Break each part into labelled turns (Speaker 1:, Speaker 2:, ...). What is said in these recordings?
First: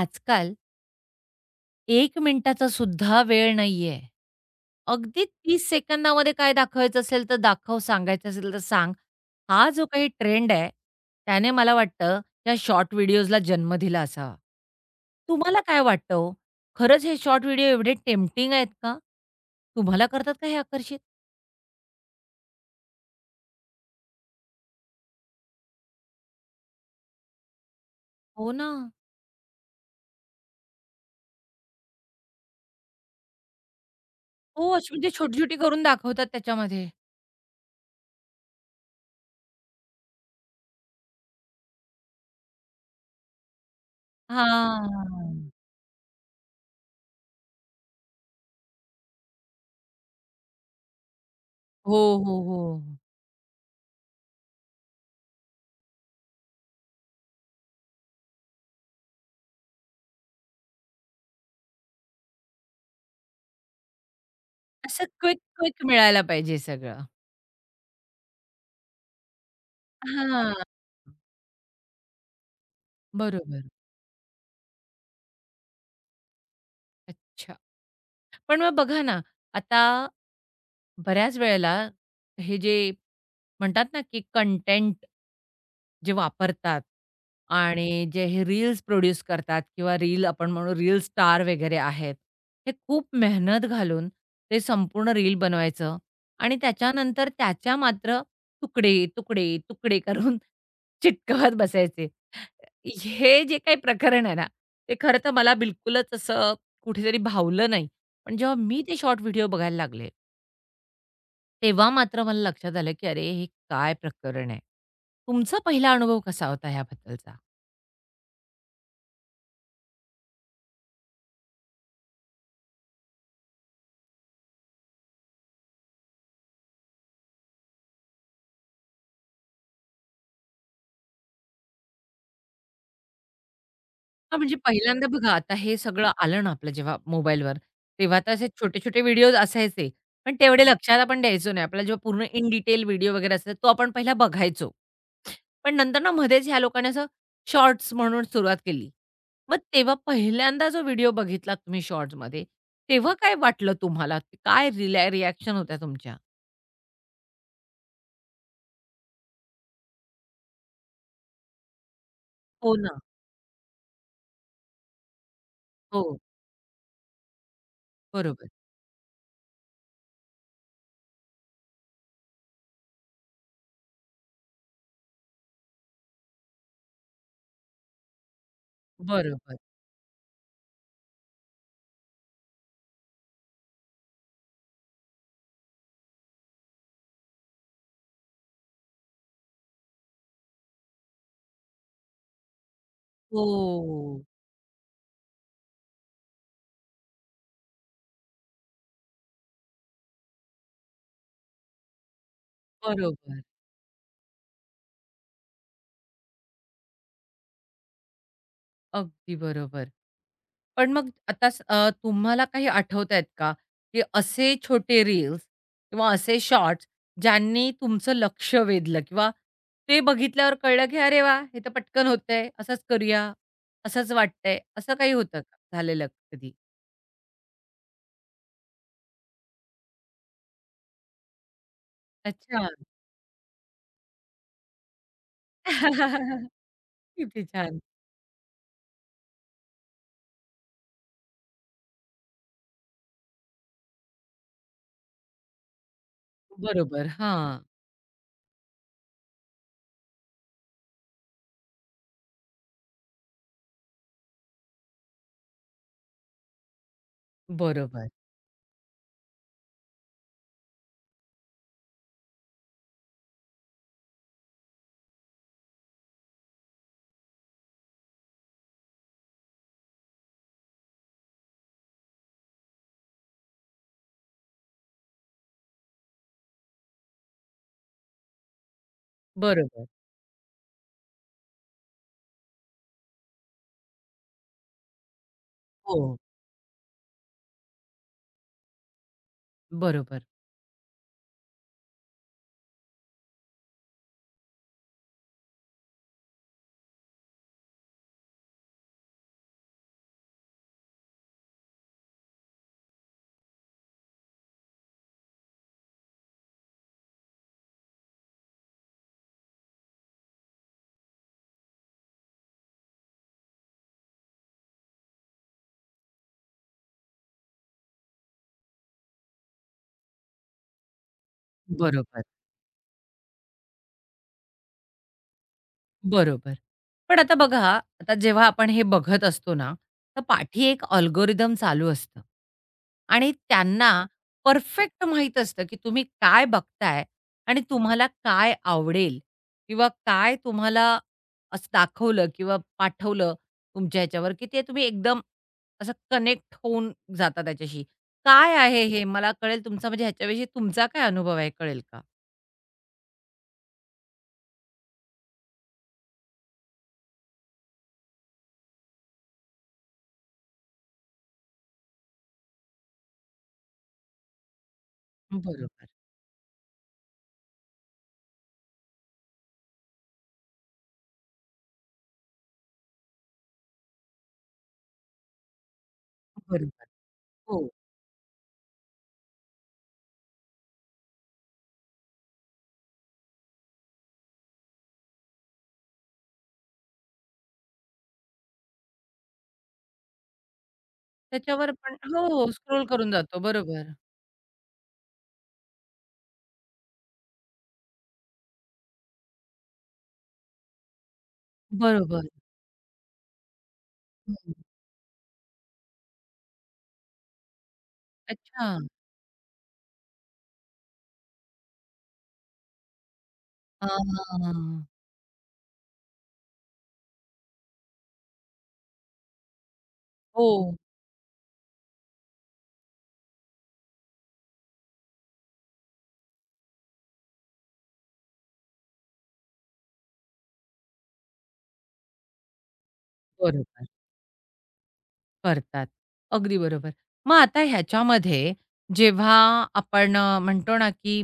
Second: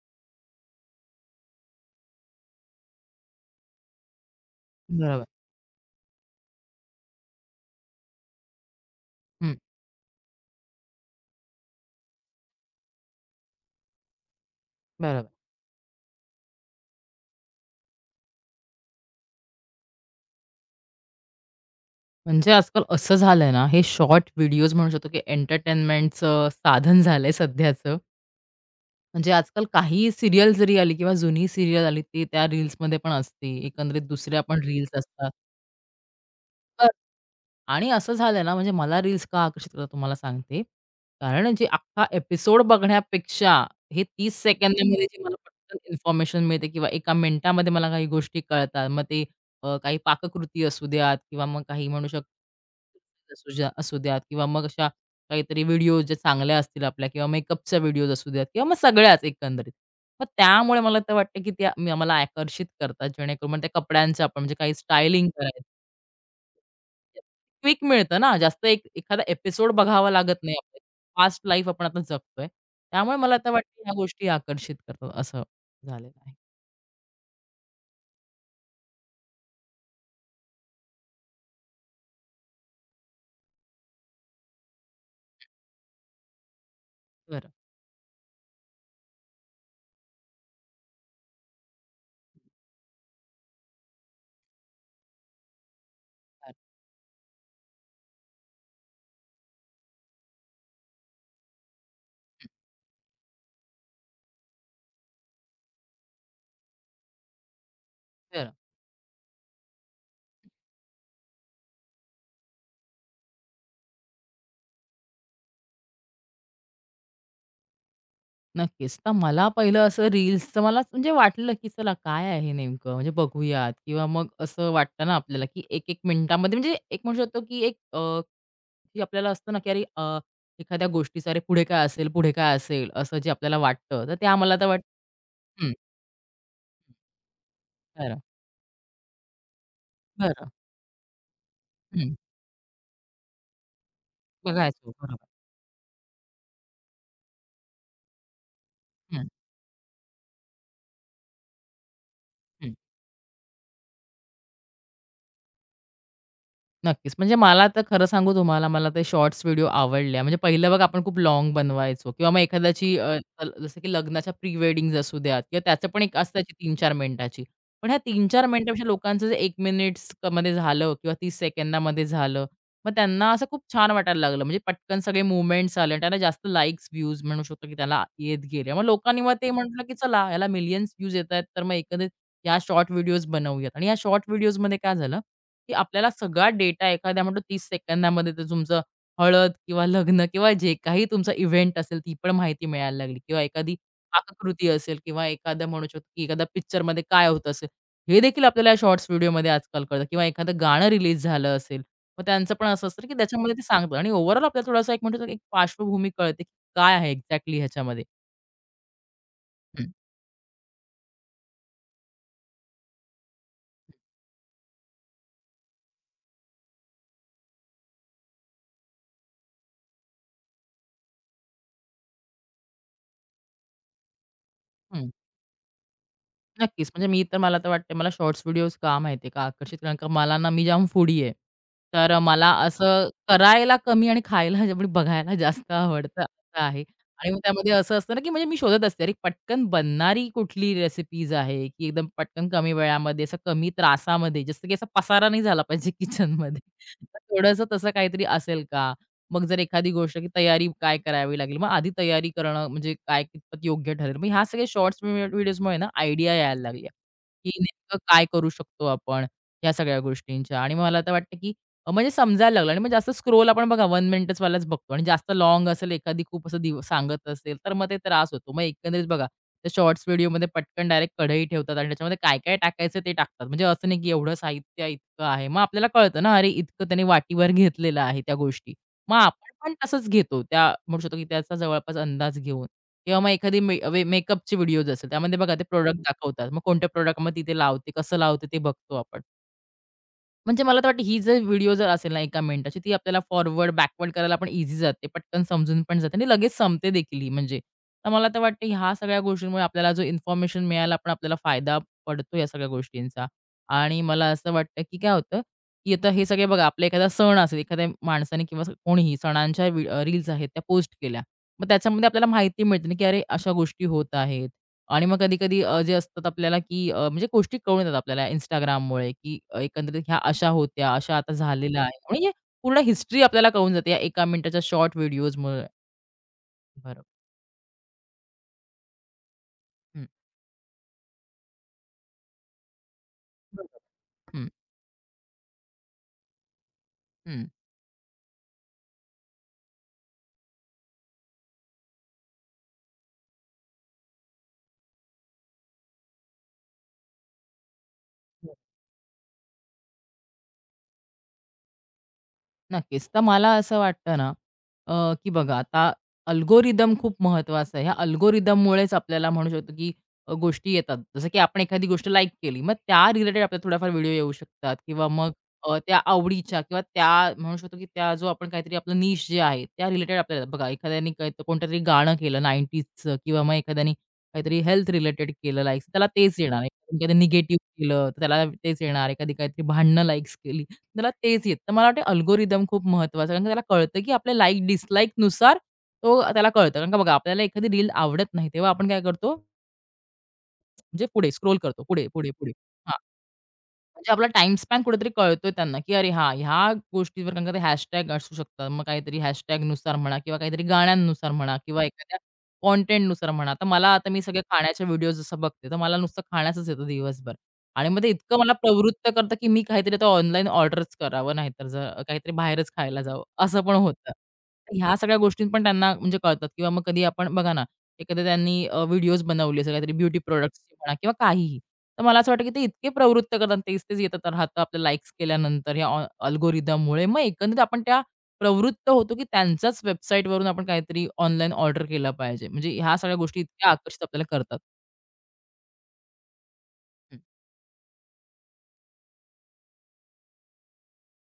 Speaker 1: आजकाल 1 मिनिटाचा सुद्धा वेळ नाहीये. अगदी
Speaker 2: बरोबर.
Speaker 1: 30 सेकंदामध्ये काय दाखवायचं असेल तर दाखव, सांगायचं असेल तर सांग.
Speaker 2: हं,
Speaker 1: हा जो काही ट्रेंड आहे, त्याने मला वाटतं या शॉर्ट व्हिडिओजला जन्म दिला असावा.
Speaker 2: बरोबर.
Speaker 1: तुम्हाला काय वाटतं हो? खरंच हे शॉर्ट व्हिडिओ एवढे टेम्प्टिंग आहेत का? तुम्हाला करतात का हे आकर्षित?
Speaker 2: म्हणजे आजकाल असं झालंय ना, हे शॉर्ट व्हिडिओज म्हणू शकतो, की एंटरटेनमेंटचं साधन झालंय सध्याचं.
Speaker 1: हो ना.
Speaker 2: म्हणजे आजकाल काहीही सीरियल जरी आली किंवा जुनी सीरियल आली, ती त्या रील्समध्ये पण असते. एकंदरीत दुसऱ्या पण
Speaker 1: हो,
Speaker 2: रील्स
Speaker 1: अशी म्हणजे
Speaker 2: असतात.
Speaker 1: छोटी-छोटी करून दाखवतात त्याच्यामध्ये.
Speaker 2: आणि असं झालं ना, म्हणजे मला रील्स का आकर्षित करतात तुम्हाला सांगते. कारण जे अख्खा एपिसोड बघण्यापेक्षा हे 30 सेकंदामध्ये. जी मला
Speaker 1: हां.
Speaker 2: पटकन इन्फॉर्मेशन मिळते किंवा एका मिनिटामध्ये मला काही गोष्टी कळतात. मग ते काही पाककृती असू द्यात किंवा मग काही
Speaker 1: हो,
Speaker 2: म्हणू शक
Speaker 1: हो, हो.
Speaker 2: असू ज्या असू द्यात किंवा मग अशा काहीतरी व्हिडिओज ज्या चांगल्या असतील आपल्या किंवा मेकअपच्या व्हिडिओज असू द्यात किंवा मग सगळ्याच एकंदरीत. मग त्यामुळे मला तर वाटतं, की त्या म मला आकर्षित करतात जेणेकरून मग त्या कपड्यांच्या आपण म्हणजे काही
Speaker 1: असं
Speaker 2: स्टायलिंग
Speaker 1: क्विक,
Speaker 2: करायचं.
Speaker 1: क्विक मिळायला पाहिजे सगळं.
Speaker 2: क्विक मिळतं ना, जास्त एक एखादा एपिसोड बघावा लागत
Speaker 1: हां.
Speaker 2: नाही आपल्याला. फास्ट लाईफ आपण आता जगतोय. त्यामुळे मला आता
Speaker 1: बरोबर.
Speaker 2: वाटतं ह्या गोष्टी आकर्षित करतात असं झालेलं आहे.
Speaker 1: अच्छा. पण मग बघा ना, आता बऱ्याच वेळेला हे जे म्हणतात ना, की कंटेंट जे वापरतात
Speaker 2: बरं,
Speaker 1: आणि जे हे रील्स प्रोड्यूस करतात किंवा रील आपण म्हणू रील स्टार वगैरे आहेत. हे खूप मेहनत घालून ते संपूर्ण रील बनवायचं
Speaker 2: बरं,
Speaker 1: आणि त्याच्यानंतर त्याच्या मात्र तुकडे, तुकडे, तुकडे करून चिटकवत बसायचे. हे जे काही प्रकरण आहे ना, ते खरं तर मला बिलकुलच असं कुठेतरी भावलं नाही. पण
Speaker 2: बरं.
Speaker 1: जेव्हा मी ते शॉर्ट व्हिडिओ बघायला लागले, तेव्हा मात्र मला लक्षात आलं, की "अरे, हे काय प्रकरण आहे?" तुमचा पहिला अनुभव कसा होता ह्याबद्दलचा?
Speaker 2: नक्कीच. तर मला पहिलं असं रील्सचं मलाच म्हणजे वाटलं, की चला काय आहे नेमकं म्हणजे बघूयात किंवा मग असं वाटतं ना आपल्याला, की 1-1 मिनिटामध्ये म्हणजे एक म्हणू शकतो, की की आपल्याला असतं ना, की एखाद्या गोष्टीचं अरे पुढे काय असेल, पुढे काय असेल असं जे आपल्याला वाटतं. तर त्या
Speaker 1: हां,
Speaker 2: मला
Speaker 1: म्हणजे
Speaker 2: तर
Speaker 1: पहिल्यांदा बघा आता
Speaker 2: वाटतं.
Speaker 1: हे सगळं आलं ना आपलं जेव्हा मोबाईलवर,
Speaker 2: बरं,
Speaker 1: तेव्हा तर असे छोटे-छोटे व्हिडिओज असायचे, पण
Speaker 2: बरं.
Speaker 1: तेवढे लक्षात आपण द्यायचो नाही. आपला जेव्हा
Speaker 2: हं.
Speaker 1: पूर्ण इन डिटेल व्हिडिओ वगैरे असायचा, तो आपण पहिला बघायचो.
Speaker 2: बघायचो. बरोबर.
Speaker 1: पण नंतर ना मध्येच ह्या लोकांनी असं शॉर्ट्स म्हणून सुरुवात केली.
Speaker 2: हं,
Speaker 1: मग तेव्हा पहिल्यांदा जो व्हिडिओ बघितला तुम्ही शॉर्ट्समध्ये,
Speaker 2: हं.
Speaker 1: तेव्हा काय वाटलं तुम्हाला? काय रिएक्शन होत्या तुमच्या?
Speaker 2: नक्कीच. म्हणजे मला तर खरं सांगू तुम्हाला, मला ते शॉर्ट्स व्हिडिओ आवडले. म्हणजे पहिलं बघा आपण खूप लाँग बनवायचो किंवा मग
Speaker 1: हो ना.
Speaker 2: जसं की लग्नाच्या प्री वेडिंग्ज असू द्यात किंवा त्याचं पण एक
Speaker 1: हो.
Speaker 2: असायची 3-4 मिनिटाची. पण ह्या 3-4
Speaker 1: बरोबर.
Speaker 2: मिनिटापेक्षा लोकांचं जे 1 मिनिट्समध्ये झालं किंवा 30 सेकंदामध्ये झालं, मग त्यांना असं खूप छान वाटायला लागलं. म्हणजे पटकन सगळे मूव्हमेंट्स आले आणि जास्त लाइक्स, व्ह्यूज म्हणू शकतो की त्याला येत गेले. मग लोकांनी मग ते
Speaker 1: बरोबर.
Speaker 2: म्हटलं की चला ह्याला मिलियन्स व्ह्यूज येतायत, तर मग एकंदरीत ह्या शॉर्ट व्हिडिओज बनवूयात आणि ह्या शॉर्ट व्हिडिओजमध्ये काय झालं की आपल्याला सगळा डेटा एखाद्या म्हणतो 30 सेकंदामध्ये तर तुमचं हळद किंवा लग्न किंवा जे काही तुमचा इव्हेंट असेल, ती पण माहिती मिळायला लागली किंवा एखादी
Speaker 1: हो.
Speaker 2: पाककृती असेल किंवा एखादा म्हणू शकतो की एखाद्या पिक्चरमध्ये काय होत असेल, हे देखील आपल्याला या शॉर्ट्स व्हिडिओमध्ये आजकाल कळतं किंवा एखादं गाणं रिलीज झालं असेल, मग त्यांचं पण असं असतं की
Speaker 1: बरोबर.
Speaker 2: त्याच्यामध्ये ते सांगतात आणि ओव्हरऑल आपल्याला थोडासा एक म्हणतो एक पार्श्वभूमी कळते की काय आहे एक्झॅक्टली ह्याच्यामध्ये.
Speaker 1: अगदी बरोबर.
Speaker 2: हं.
Speaker 1: पण मग आता तुम्हाला काही आठवतायत का, की असे छोटे रील्स किंवा असे शॉर्ट्स ज्यांनी तुमचं लक्ष वेधलं किंवा ते बघितल्यावर कळलं, की "अरे वा, हे तर पटकन होतंय, असंच करूया, असंच वाटतंय." असं काही होतं का झालेलं कधी?
Speaker 2: नक्कीच. म्हणजे मी तर मला तर वाटते मला शॉर्ट्स व्हिडिओज का माहिती का आकर्षित कारण का मला ना मी जाम फूडी आहे. तर मला
Speaker 1: अच्छा.
Speaker 2: असं करायला कमी आणि खायला जे म्हणजे बघायला जास्त आवडतं असं आहे. आणि मग
Speaker 1: किती
Speaker 2: त्यामध्ये
Speaker 1: छान.
Speaker 2: असं असतं ना, की म्हणजे मी शोधत असते अरे पटकन बनणारी कुठली रेसिपीज आहे, की एकदम पटकन कमी वेळामध्ये असं कमी त्रासामध्ये जसं की असा पसारा नाही झाला पाहिजे किचनमध्ये.
Speaker 1: बरोबर. हां.
Speaker 2: थोडंसं तसं काहीतरी असेल का? मग जर एखादी गोष्ट की तयारी काय करावी लागेल, मग आधी तयारी करणं म्हणजे काय कितपत योग्य ठरेल. मग ह्या सगळ्या शॉर्ट्स व्हिडिओजमुळे ना आयडिया यायला लागल्या, की नेमकं
Speaker 1: बरोबर.
Speaker 2: काय करू शकतो आपण ह्या सगळ्या गोष्टींच्या आणि मला आता वाटतं की म्हणजे समजायला लागलं आणि मग जास्त स्क्रोल आपण बघा 1 मिनिटचवालाच बघतो आणि जास्त लाँग असेल एखादी खूप असं दिव सांगत असेल, तर मग ते त्रास होतो. मग एकंदरीत बघा त्या शॉर्ट्स व्हिडिओमध्ये पटकन डायरेक्ट कढई ठेवतात आणि त्याच्यामध्ये काय-काय टाकायचं ते टाकतात. म्हणजे असं नाही की एवढं साहित्य इतकं आहे. मग आपल्याला कळतं ना, अरे इतकं त्याने वाटीवर घेतलेलं आहे त्या गोष्टी. मग आपण पण
Speaker 1: बरोबर.
Speaker 2: तसंच घेतो. त्या म्हणू शकतो, की त्याचा जवळपास अंदाज घेऊन किंवा मग एखादी मे वे मेकअपचे व्हिडिओज असेल. त्यामध्ये बघा ते प्रॉडक्ट
Speaker 1: हो.
Speaker 2: दाखवतात. मग कोणत्या प्रॉडक्ट मग तिथे लावते, कसं लावते ते बघतो आपण.
Speaker 1: बरोबर.
Speaker 2: म्हणजे मला तर वाटतं ही जर व्हिडिओ जर असेल ना, 1 मिनिटाची ती आपल्याला फॉरवर्ड, बॅकवर्ड करायला पण इझी जाते. पटकन समजून पण जाते आणि लगेच संपते देखील ही म्हणजे. तर मला तर वाटतं ह्या सगळ्या गोष्टींमुळे आपल्याला जो इन्फॉर्मेशन मिळायला पण आपल्याला फायदा पडतो या सगळ्या गोष्टींचा. आणि मला असं वाटतं, की काय होतं, की आता हे सगळे बघा आपला एखादा सण असेल, एखाद्या माणसाने किंवा असं कोणीही सणांच्या रील्स आहेत त्या पोस्ट केल्या. मग त्याच्यामध्ये आपल्याला माहिती मिळते ना, की अरे अशा गोष्टी होत आहेत. आणि मग कधी-कधी जे असतात आपल्याला, की म्हणजे गोष्टी कळून येतात आपल्याला Instagramमुळे, की एकंदरीत ह्या अशा होत्या, अशा आता झालेल्या आहेत.
Speaker 1: बरोबर.
Speaker 2: म्हणजे पूर्ण हिस्ट्री आपल्याला कळून जाते या एका मिनिटाच्या शॉर्ट व्हिडिओजमुळे.
Speaker 1: बरोबर.
Speaker 2: बरोबर.
Speaker 1: पण आता बघा, आता जेव्हा आपण हे बघत असतो ना,
Speaker 2: हं.
Speaker 1: तर पाठी एक अल्गोरिदम चालू असतं आणि
Speaker 2: बरोबर.
Speaker 1: त्यांना
Speaker 2: हं,
Speaker 1: परफेक्ट माहीत असतं, की तुम्ही काय बघताय
Speaker 2: हं.
Speaker 1: आणि तुम्हाला काय आवडेल किंवा काय तुम्हाला असं दाखवलं किंवा पाठवलं तुमच्या ह्याच्यावर, की ते तुम्ही एकदम असं कनेक्ट होऊन जाता त्याच्याशी. काय आहे हे? मला कळेल तुमचा म्हणजे ह्याच्याविषयी तुमचा काय अनुभव आहे, कळेल का?
Speaker 2: नक्कीच. तर मला असं वाटतं ना, की बघा आता अल्गोरिदम खूप महत्त्वाचं आहे. ह्या अल्गोरिदममुळेच आपल्याला म्हणू शकतो, की गोष्टी येतात. जसं की आपण एखादी गोष्ट लाइक केली, मग त्या रिलेटेड आपल्याला थोड्याफार व्हिडिओ येऊ शकतात किंवा मग
Speaker 1: बरोबर,
Speaker 2: त्या आवडीच्या किंवा त्या म्हणू शकतो, की त्या जो आपण काहीतरी आपलं जे आहे, त्या रिलेटेड आपल्याला बघा एखाद्याने काही कोणतरी गाणं केलं 90sचं किंवा मग एखाद्याने काहीतरी हेल्थ रिलेटेड केलं लाइक्स, त्याला तेच येणार
Speaker 1: बरोबर.
Speaker 2: एखाद्याने
Speaker 1: हो.
Speaker 2: निगेटिव्ह केलं, तर त्याला तेच येणार. एखादी काहीतरी भांडणं लाइक्स केली त्याला तेच येतं. तर मला वाटतं अल्गोरिदम खूप महत्त्वाचा आहे. कारण का त्याला कळतं, की आपल्या लाइक डिसलाइकनुसार तो त्याला कळतं. कारण का बघा आपल्याला एखादी रील आवडत नाही, तेव्हा आपण काय करतो म्हणजे पुढे स्क्रोल
Speaker 1: त्याच्यावर
Speaker 2: करतो.
Speaker 1: पण
Speaker 2: पुढे,
Speaker 1: हो,
Speaker 2: पुढे,
Speaker 1: हो.
Speaker 2: पुढे.
Speaker 1: स्क्रोल करून जातो. बरोबर.
Speaker 2: म्हणजे आपला टाइम स्पॅन कुठेतरी कळतोय त्यांना, की अरे हां, ह्या गोष्टीवर कारण का ते हॅशटॅग असू शकतात. मग काहीतरी हॅशटॅगनुसार म्हणा किंवा काहीतरी गाण्यांनुसार म्हणा किंवा एखाद्या
Speaker 1: बरोबर.
Speaker 2: कॉटेंटनुसार म्हणा. तर मला आता मी सगळे
Speaker 1: हं.
Speaker 2: खाण्याच्या व्हिडिओज जसं बघते, तर मला नुसतं खाण्याचंच येतं दिवसभर आणि मग ते इतकं मला
Speaker 1: अच्छा.
Speaker 2: प्रवृत्त करतं, की मी काहीतरी आता ऑनलाईन ऑर्डरच करावं, नाहीतर जर काहीतरी बाहेरच खायला जावं, असं पण होतं.
Speaker 1: हां.
Speaker 2: ह्या सगळ्या गोष्टी पण त्यांना म्हणजे कळतात किंवा मग कधी आपण बघा ना, एखाद्या त्यांनी व्हिडिओज बनवले, असं काहीतरी ब्युटी
Speaker 1: हो.
Speaker 2: प्रॉडक्ट्सचे म्हणा किंवा काहीही. तर मला असं वाटतं, की ते इतके प्रवृत्त करतात तेच-तेच येत राहतं आपल्या लाइक्स केल्यानंतर या अल्गोरिदममुळे. मग एकंदरीत आपण त्या प्रवृत्त होतो, की त्यांच्याच वेबसाईटवरून आपण काहीतरी ऑनलाईन ऑर्डर केलं पाहिजे. म्हणजे ह्या सगळ्या गोष्टी इतक्या
Speaker 1: बरोबर.
Speaker 2: आकर्षित आपल्याला करतात.
Speaker 1: करतात. अगदी बरोबर.
Speaker 2: हं.
Speaker 1: मग आता ह्याच्यामध्ये जेव्हा आपण म्हणतो ना, की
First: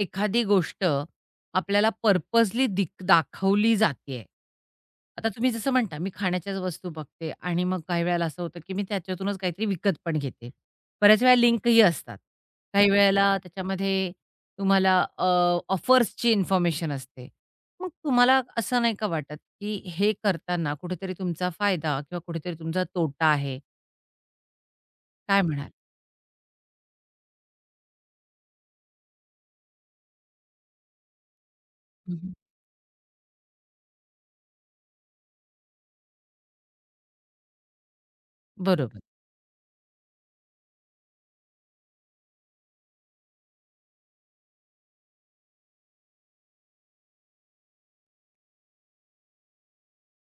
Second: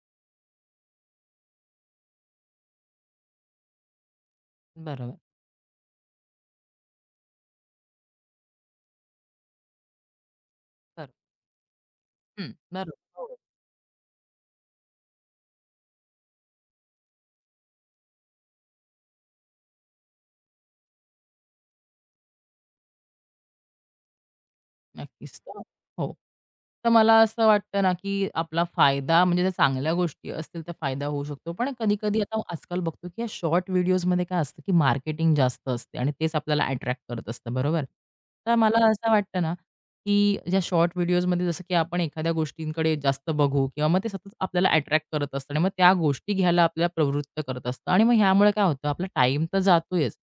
Speaker 1: एखादी गोष्ट आपल्याला पर्पजली दाखवली जातीये.
Speaker 2: बरोबर.
Speaker 1: आता तुम्ही जसं म्हणता, मी खाण्याच्याच वस्तू बघते आणि मग काही वेळेला असं होतं, की मी त्याच्यातूनच काहीतरी विकत पण घेते.
Speaker 2: बरोबर.
Speaker 1: बऱ्याच वेळा लिंकही असतात. काही
Speaker 2: बरोबर. हो.
Speaker 1: वेळेला त्याच्यामध्ये तुम्हाला ऑफर्सची इन्फॉर्मेशन असते. मग तुम्हाला असं नाही का वाटत, की हे करताना कुठेतरी तुमचा फायदा किंवा कुठेतरी तुमचा तोटा आहे?
Speaker 2: नक्कीच.
Speaker 1: काय
Speaker 2: तर
Speaker 1: म्हणाल?
Speaker 2: हो. तर मला असं वाटतं ना, की आपला फायदा म्हणजे जर चांगल्या गोष्टी असतील तर फायदा होऊ शकतो. पण कधी-कधी
Speaker 1: हं,
Speaker 2: आता आजकाल बघतो, की या शॉर्ट व्हिडिओजमध्ये काय असतं, की मार्केटिंग जास्त असते आणि तेच आपल्याला अट्रॅक्ट करत असतं, बरोबर? तर मला
Speaker 1: बरोबर,
Speaker 2: असं वाटतं ना, की ज्या शॉर्ट व्हिडिओजमध्ये जसं की आपण एखाद्या गोष्टींकडे जास्त बघू किंवा मग ते सतत आपल्याला अट्रॅक्ट करत असतं आणि मग त्या गोष्टी घ्यायला आपल्याला प्रवृत्त करत असतं आणि मग ह्यामुळे काय होतं, आपला टाईम तर जातोयच,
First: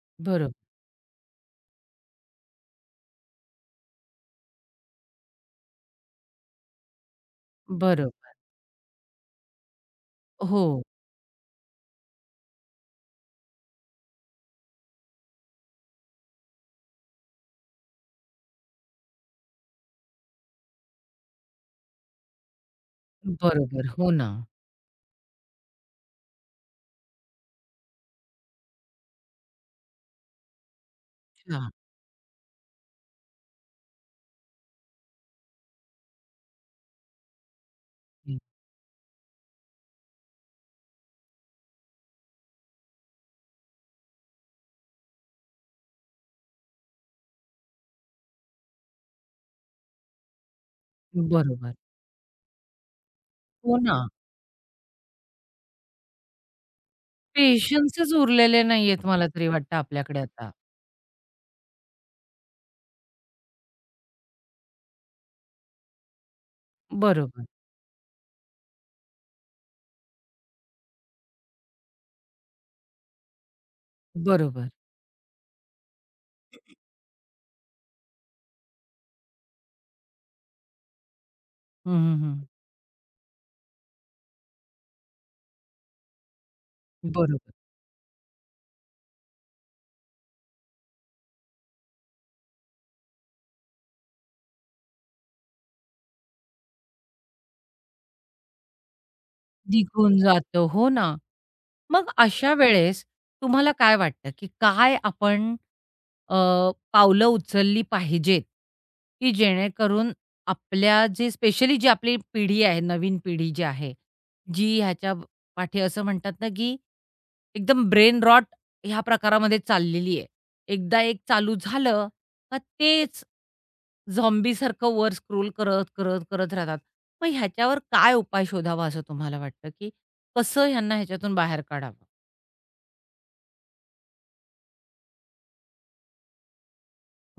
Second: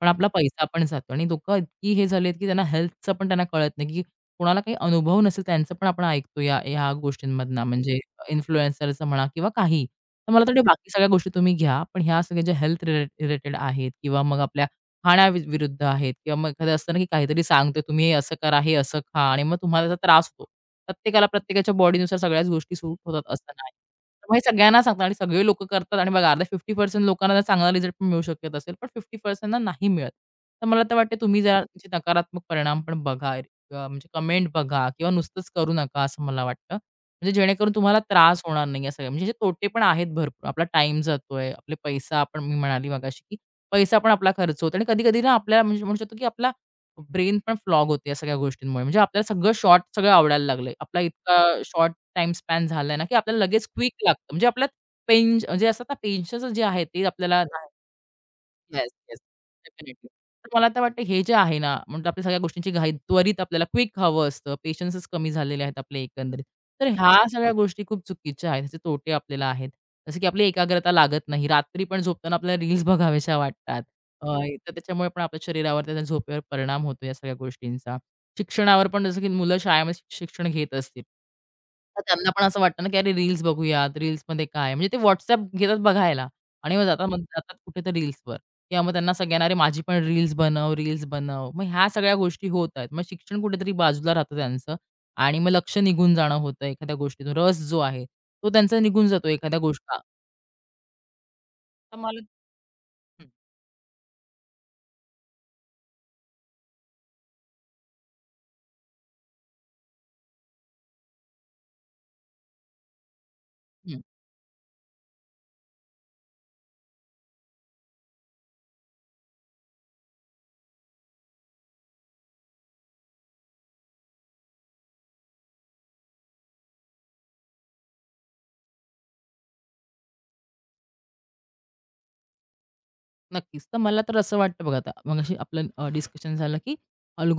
Speaker 2: पण आपला
Speaker 1: बरोबर,
Speaker 2: पैसा पण जातो आणि लोकं इतकी हे झालेत, की त्यांना हेल्थचं पण त्यांना कळत नाही, कोणाला काही अनुभव नसेल त्यांचं पण आपण ऐकतो या ह्या गोष्टींमधनं म्हणजे
Speaker 1: बरोबर.
Speaker 2: इन्फ्लुएन्सरचं म्हणा किंवा काही. तर मला वाटतं
Speaker 1: हो,
Speaker 2: बाकी सगळ्या गोष्टी तुम्ही घ्या. पण ह्या सगळ्या ज्या हेल्थ रिलेटेड आहेत किंवा मग आपल्या खाण्याविरुद्ध आहेत किंवा मग एखादं असतं ना, की काहीतरी सांगतो तुम्ही हे असं करा, हे असं खा आणि मग तुम्हाला त्याचा त्रास होतो. प्रत्येकाला प्रत्येकाच्या बॉडीनुसार सगळ्याच गोष्टी सूट होतात असं नाही.
Speaker 1: बरोबर. हो ना.
Speaker 2: मग हे सगळ्यांना सांगतात आणि सगळे लोकं करतात आणि बघा अर्ध्या 50% लोकांना तर चांगला रिझल्ट पण मिळू शकत असेल, पण 50% ना नाही मिळत. तर मला तर वाटते तुम्ही जरा
Speaker 1: अच्छा.
Speaker 2: त्याचे नकारात्मक परिणाम पण बघा किंवा म्हणजे कमेंट बघा किंवा नुसतंच करू नका असं मला वाटतं. म्हणजे जेणेकरून तुम्हाला त्रास होणार नाही या सगळ्या म्हणजे जे तोटे पण आहेत भरपूर. आपला टाईम जातोय, आपले पैसा आपण मी म्हणाली मगाशी, की पैसा पण आपला खर्च होतो आणि कधी-कधी ना आपल्याला म्हणजे म्हणू शकतो, की आपला ब्रेन पण फ्लॉग होते या सगळ्या गोष्टींमुळे. म्हणजे आपल्याला सगळं शॉर्ट सगळं आवडायला लागलंय. आपला इतका
Speaker 1: बरोबर.
Speaker 2: शॉर्ट टाईम स्पॅन झालाय ना, की आपल्याला लगेच
Speaker 1: हो ना.
Speaker 2: क्विक लागतं. म्हणजे आपल्याला पेन म्हणजे असं पेशन्स जे आहे ते आपल्याला नाही
Speaker 1: पेशन्सच उरलेले
Speaker 2: येस,
Speaker 1: नाहीयेत
Speaker 2: येस.
Speaker 1: मला तरी वाटतं
Speaker 2: डेफिनिटली.
Speaker 1: आपल्याकडे
Speaker 2: तर
Speaker 1: आता.
Speaker 2: मला तर वाटतं हे जे आहे ना, म्हणजे आपल्या सगळ्या गोष्टींची घाई त्वरित आपल्याला क्विक हवं असतं. पेशन्सच कमी झालेले आहेत आपले एकंदरीत. तर ह्या
Speaker 1: बरोबर,
Speaker 2: सगळ्या गोष्टी खूप चुकीच्या आहेत. त्याचे तोटे आपल्याला आहेत. जसं की आपली एकाग्रता लागत नाही. रात्री पण झोपताना आपल्याला रील्स बघाव्याशा वाटतात. अ,
Speaker 1: बरोबर.
Speaker 2: तर त्याच्यामुळे पण आपल्या शरीरावर, त्याच्या झोपेवर परिणाम होतो या सगळ्या गोष्टींचा. शिक्षणावर पण जसं की मुलं शाळेमध्ये शिक्षण घेत असतील.
Speaker 1: हं,
Speaker 2: तर
Speaker 1: हं,
Speaker 2: त्यांना
Speaker 1: हं.
Speaker 2: पण असं वाटतं ना, की अरे रील्स बघूयात, रील्समध्ये काय? म्हणजे ते WhatsApp घेतात बघायला आणि मग जातात
Speaker 1: बरोबर.
Speaker 2: कुठे तर रील्सवर किंवा मग त्यांना सगळ्यांना "अरे माझी पण रील्स बनव, रील्स बनव." मग ह्या सगळ्या गोष्टी होत आहेत. मग शिक्षण कुठेतरी बाजूला राहतं त्यांचं आणि मग लक्ष निघून जाणं होतं एखाद्या गोष्टीतून. रस जो आहे, तो त्यांचा निघून जातो एखाद्या गोष्टी
Speaker 1: निघून जातं. हो ना.
Speaker 2: तर
Speaker 1: मग
Speaker 2: मला
Speaker 1: अशा वेळेस
Speaker 2: हं.
Speaker 1: तुम्हाला काय वाटतं, की काय आपण अ, पावलं उचलली पाहिजेत, की जेणेकरून आपल्या जे स्पेशली जी आपली पिढी आहे, नवीन पिढी जी आहे, जी ह्याच्या पाठी असं म्हणतात ना, की एकदम ब्रेन रॉट ह्या प्रकारामध्ये चाललेली आहे. एकदा एक चालू झालं, का तेच झॉम्बीसारखं वर स्क्रोल करत, करत, करत राहतात. मग ह्याच्यावर काय उपाय शोधावा असं तुम्हाला वाटतं, की कसं ह्यांना ह्याच्यातून बाहेर काढावं?
Speaker 2: नक्कीच. तर मला तर असं वाटतं बघा आता मगाशी आपलं डिस्कशन झालं, की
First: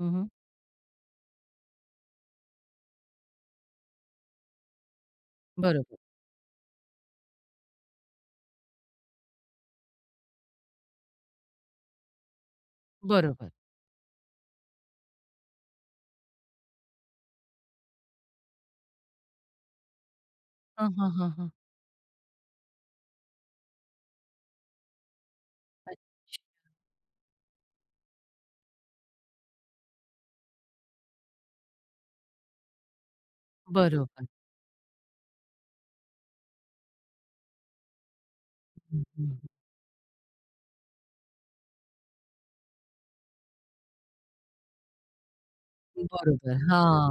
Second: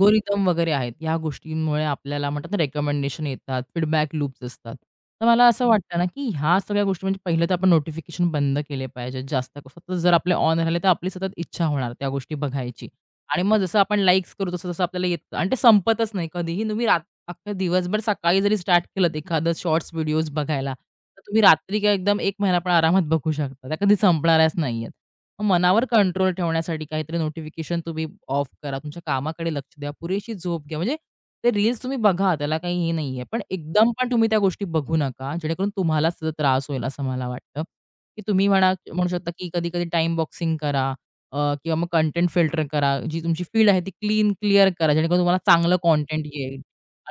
Speaker 1: हं,
Speaker 2: वगैरे आहेत. या गोष्टींमुळे आपल्याला म्हणतात ना रिकमेंडेशन येतात, फीडबॅक लूप्स असतात. तर मला असं
Speaker 1: बरोबर,
Speaker 2: वाटतं ना, की ह्या सगळ्या गोष्टी म्हणजे पहिलं तर आपण नोटिफिकेशन बंद केले पाहिजेत जास्त सतत जर आपले ऑन राहिले तर आपली सतत इच्छा होणार त्या गोष्टी बघायची. आणि
Speaker 1: बरोबर.
Speaker 2: मग जसं आपण लाईक्स करू तसं-तसं आपल्याला येतं आणि ते संपतच नाही. कधीही तुम्ही रात अख्खा दिवसभर सकाळी जरी स्टार्ट केलत एखादं शॉर्ट्स व्हिडिओज बघायला,
Speaker 1: हां, हां,
Speaker 2: तर
Speaker 1: हां,
Speaker 2: तुम्ही
Speaker 1: हां.
Speaker 2: रात्री काय एकदम 1 महिना पण आरामात बघू शकता. त्या कधी संपणाऱ्याच नाहीयेत. मग मनावर कंट्रोल
Speaker 1: अच्छ
Speaker 2: ठेवण्यासाठी काहीतरी नोटिफिकेशन तुम्ही ऑफ करा, तुमच्या कामाकडे लक्ष द्या, पुरेशी झोप घ्या. म्हणजे ते रील्स तुम्ही बघा, त्याला काही हे नाहीये. पण एकदम पण
Speaker 1: बरोबर.
Speaker 2: तुम्ही त्या गोष्टी बघू नका, जेणेकरून तुम्हालाच त्याचा त्रास होईल असं मला वाटतं. की तुम्ही म्हणा म्हणू शकता,
Speaker 1: हं,
Speaker 2: की कधी-कधी टाईम बॉक्सिंग करा किंवा मग कंटेंट फिल्टर करा. जी तुमची फील्ड आहे ती क्लीन, क्लिअर करा, जेणेकरून तुम्हाला चांगलं कंटेंट
Speaker 1: बरोबर.
Speaker 2: येईल.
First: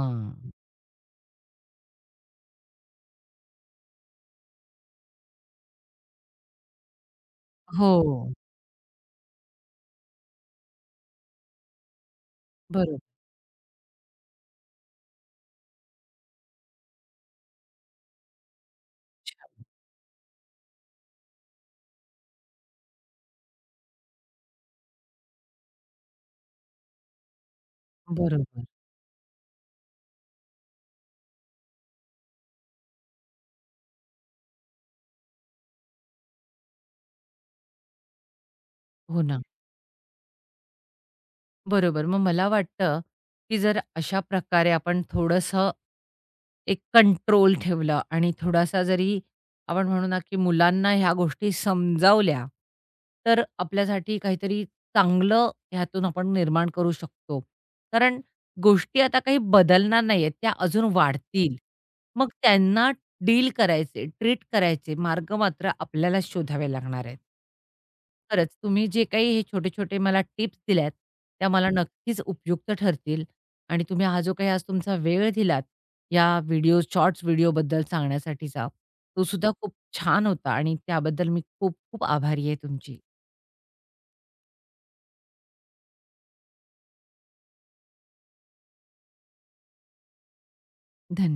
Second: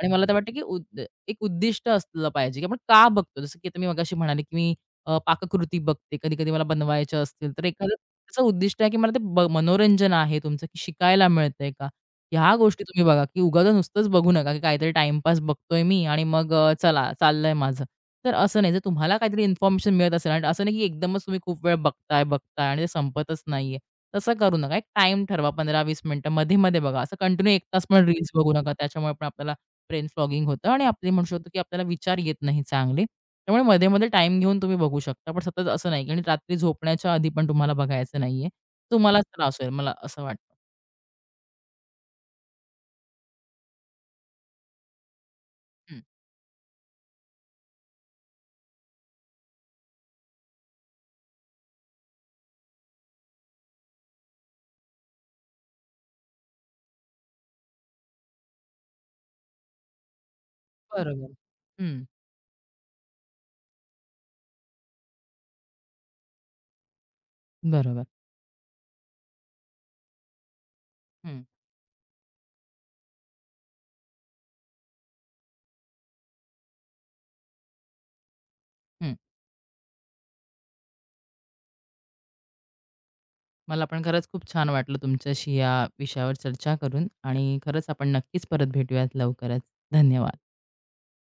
Speaker 2: आणि मला तर वाटतं, की एक उद्दिष्ट असलं पाहिजे, की आपण का बघतो? जसं की आता मी मगाशी म्हणाले, की पाककृती बघते. कधी-कधी मला बनवायच्या असतील, तर एखादं
Speaker 1: हो.
Speaker 2: त्याचं उद्दिष्ट आहे, की मला ते मनोरंजन आहे तुमचं, की शिकायला मिळतंय का? ह्या गोष्टी
Speaker 1: बरोबर.
Speaker 2: तुम्ही बघा, की उगाच नुसतंच बघू नका, की काहीतरी टाईमपास बघतोय मी आणि मग चला चाललंय माझं. तर असं नाही. जर तुम्हाला काहीतरी
Speaker 1: अच्छा.
Speaker 2: इन्फॉर्मेशन मिळत असेल आणि असं नाही, की एकदमच तुम्ही खूप वेळ बघताय, बघताय आणि ते संपतच नाहीये. तसं करू नका. एक टाईम ठरवा 15-20 मिनिटं मध्ये-मध्ये बघा. असं कंटिन्यू 1 तास पण रील्स बघू
Speaker 1: बरोबर.
Speaker 2: नका. त्याच्यामुळे पण आपल्याला ब्रेन फ्लॉगिंग होतं आणि आपली म्हणू शकतो, की आपल्याला विचार येत नाही चांगले. त्यामुळे मध्ये-मध्ये टाईम घेऊन तुम्ही बघू शकता. पण सतत असं नाही, की आणि रात्री झोपण्याच्या आधी पण तुम्हाला बघायचं नाहीये.
Speaker 1: हो
Speaker 2: तुम्हालाच
Speaker 1: ना.
Speaker 2: त्रास होईल, मला असं वाटतं.
Speaker 1: बरोबर. मग मला वाटतं, की जर अशा प्रकारे आपण थोडंसं
Speaker 2: हं,
Speaker 1: एक कंट्रोल ठेवलं आणि थोडासा जरी आपण म्हणू ना, की मुलांना ह्या गोष्टी समजावल्या, तर आपल्यासाठी काहीतरी चांगलं ह्यातून आपण निर्माण करू शकतो. कारण गोष्टी आता काही बदलणार नाहीयेत, त्या अजून
Speaker 2: बरोबर.
Speaker 1: वाढतील.
Speaker 2: हं,
Speaker 1: मग त्यांना डील करायचे, ट्रीट करायचे मार्ग मात्र आपल्यालाच शोधावे लागणार आहेत.
Speaker 2: बरोबर.
Speaker 1: खरंच, तुम्ही जे काही हे छोटे-छोटे मला टिप्स दिल्यात,
Speaker 2: हं,
Speaker 1: त्या मला नक्कीच उपयुक्त ठरतील आणि तुम्ही हा जो काही आज तुमचा वेळ दिलात, या व्हिडिओ शॉर्ट्स व्हिडिओबद्दल सांगण्यासाठीचा,
Speaker 2: हं.
Speaker 1: तो सुद्धा खूप छान होता आणि त्याबद्दल मी खूप-खूप आभारी आहे तुमची.
Speaker 2: मला पण खरंच खूप छान वाटलं तुमच्याशी या विषयावर चर्चा करून आणि खरंच आपण नक्कीच परत भेटूयात लवकरच. धन्यवाद.
Speaker 1: धन्य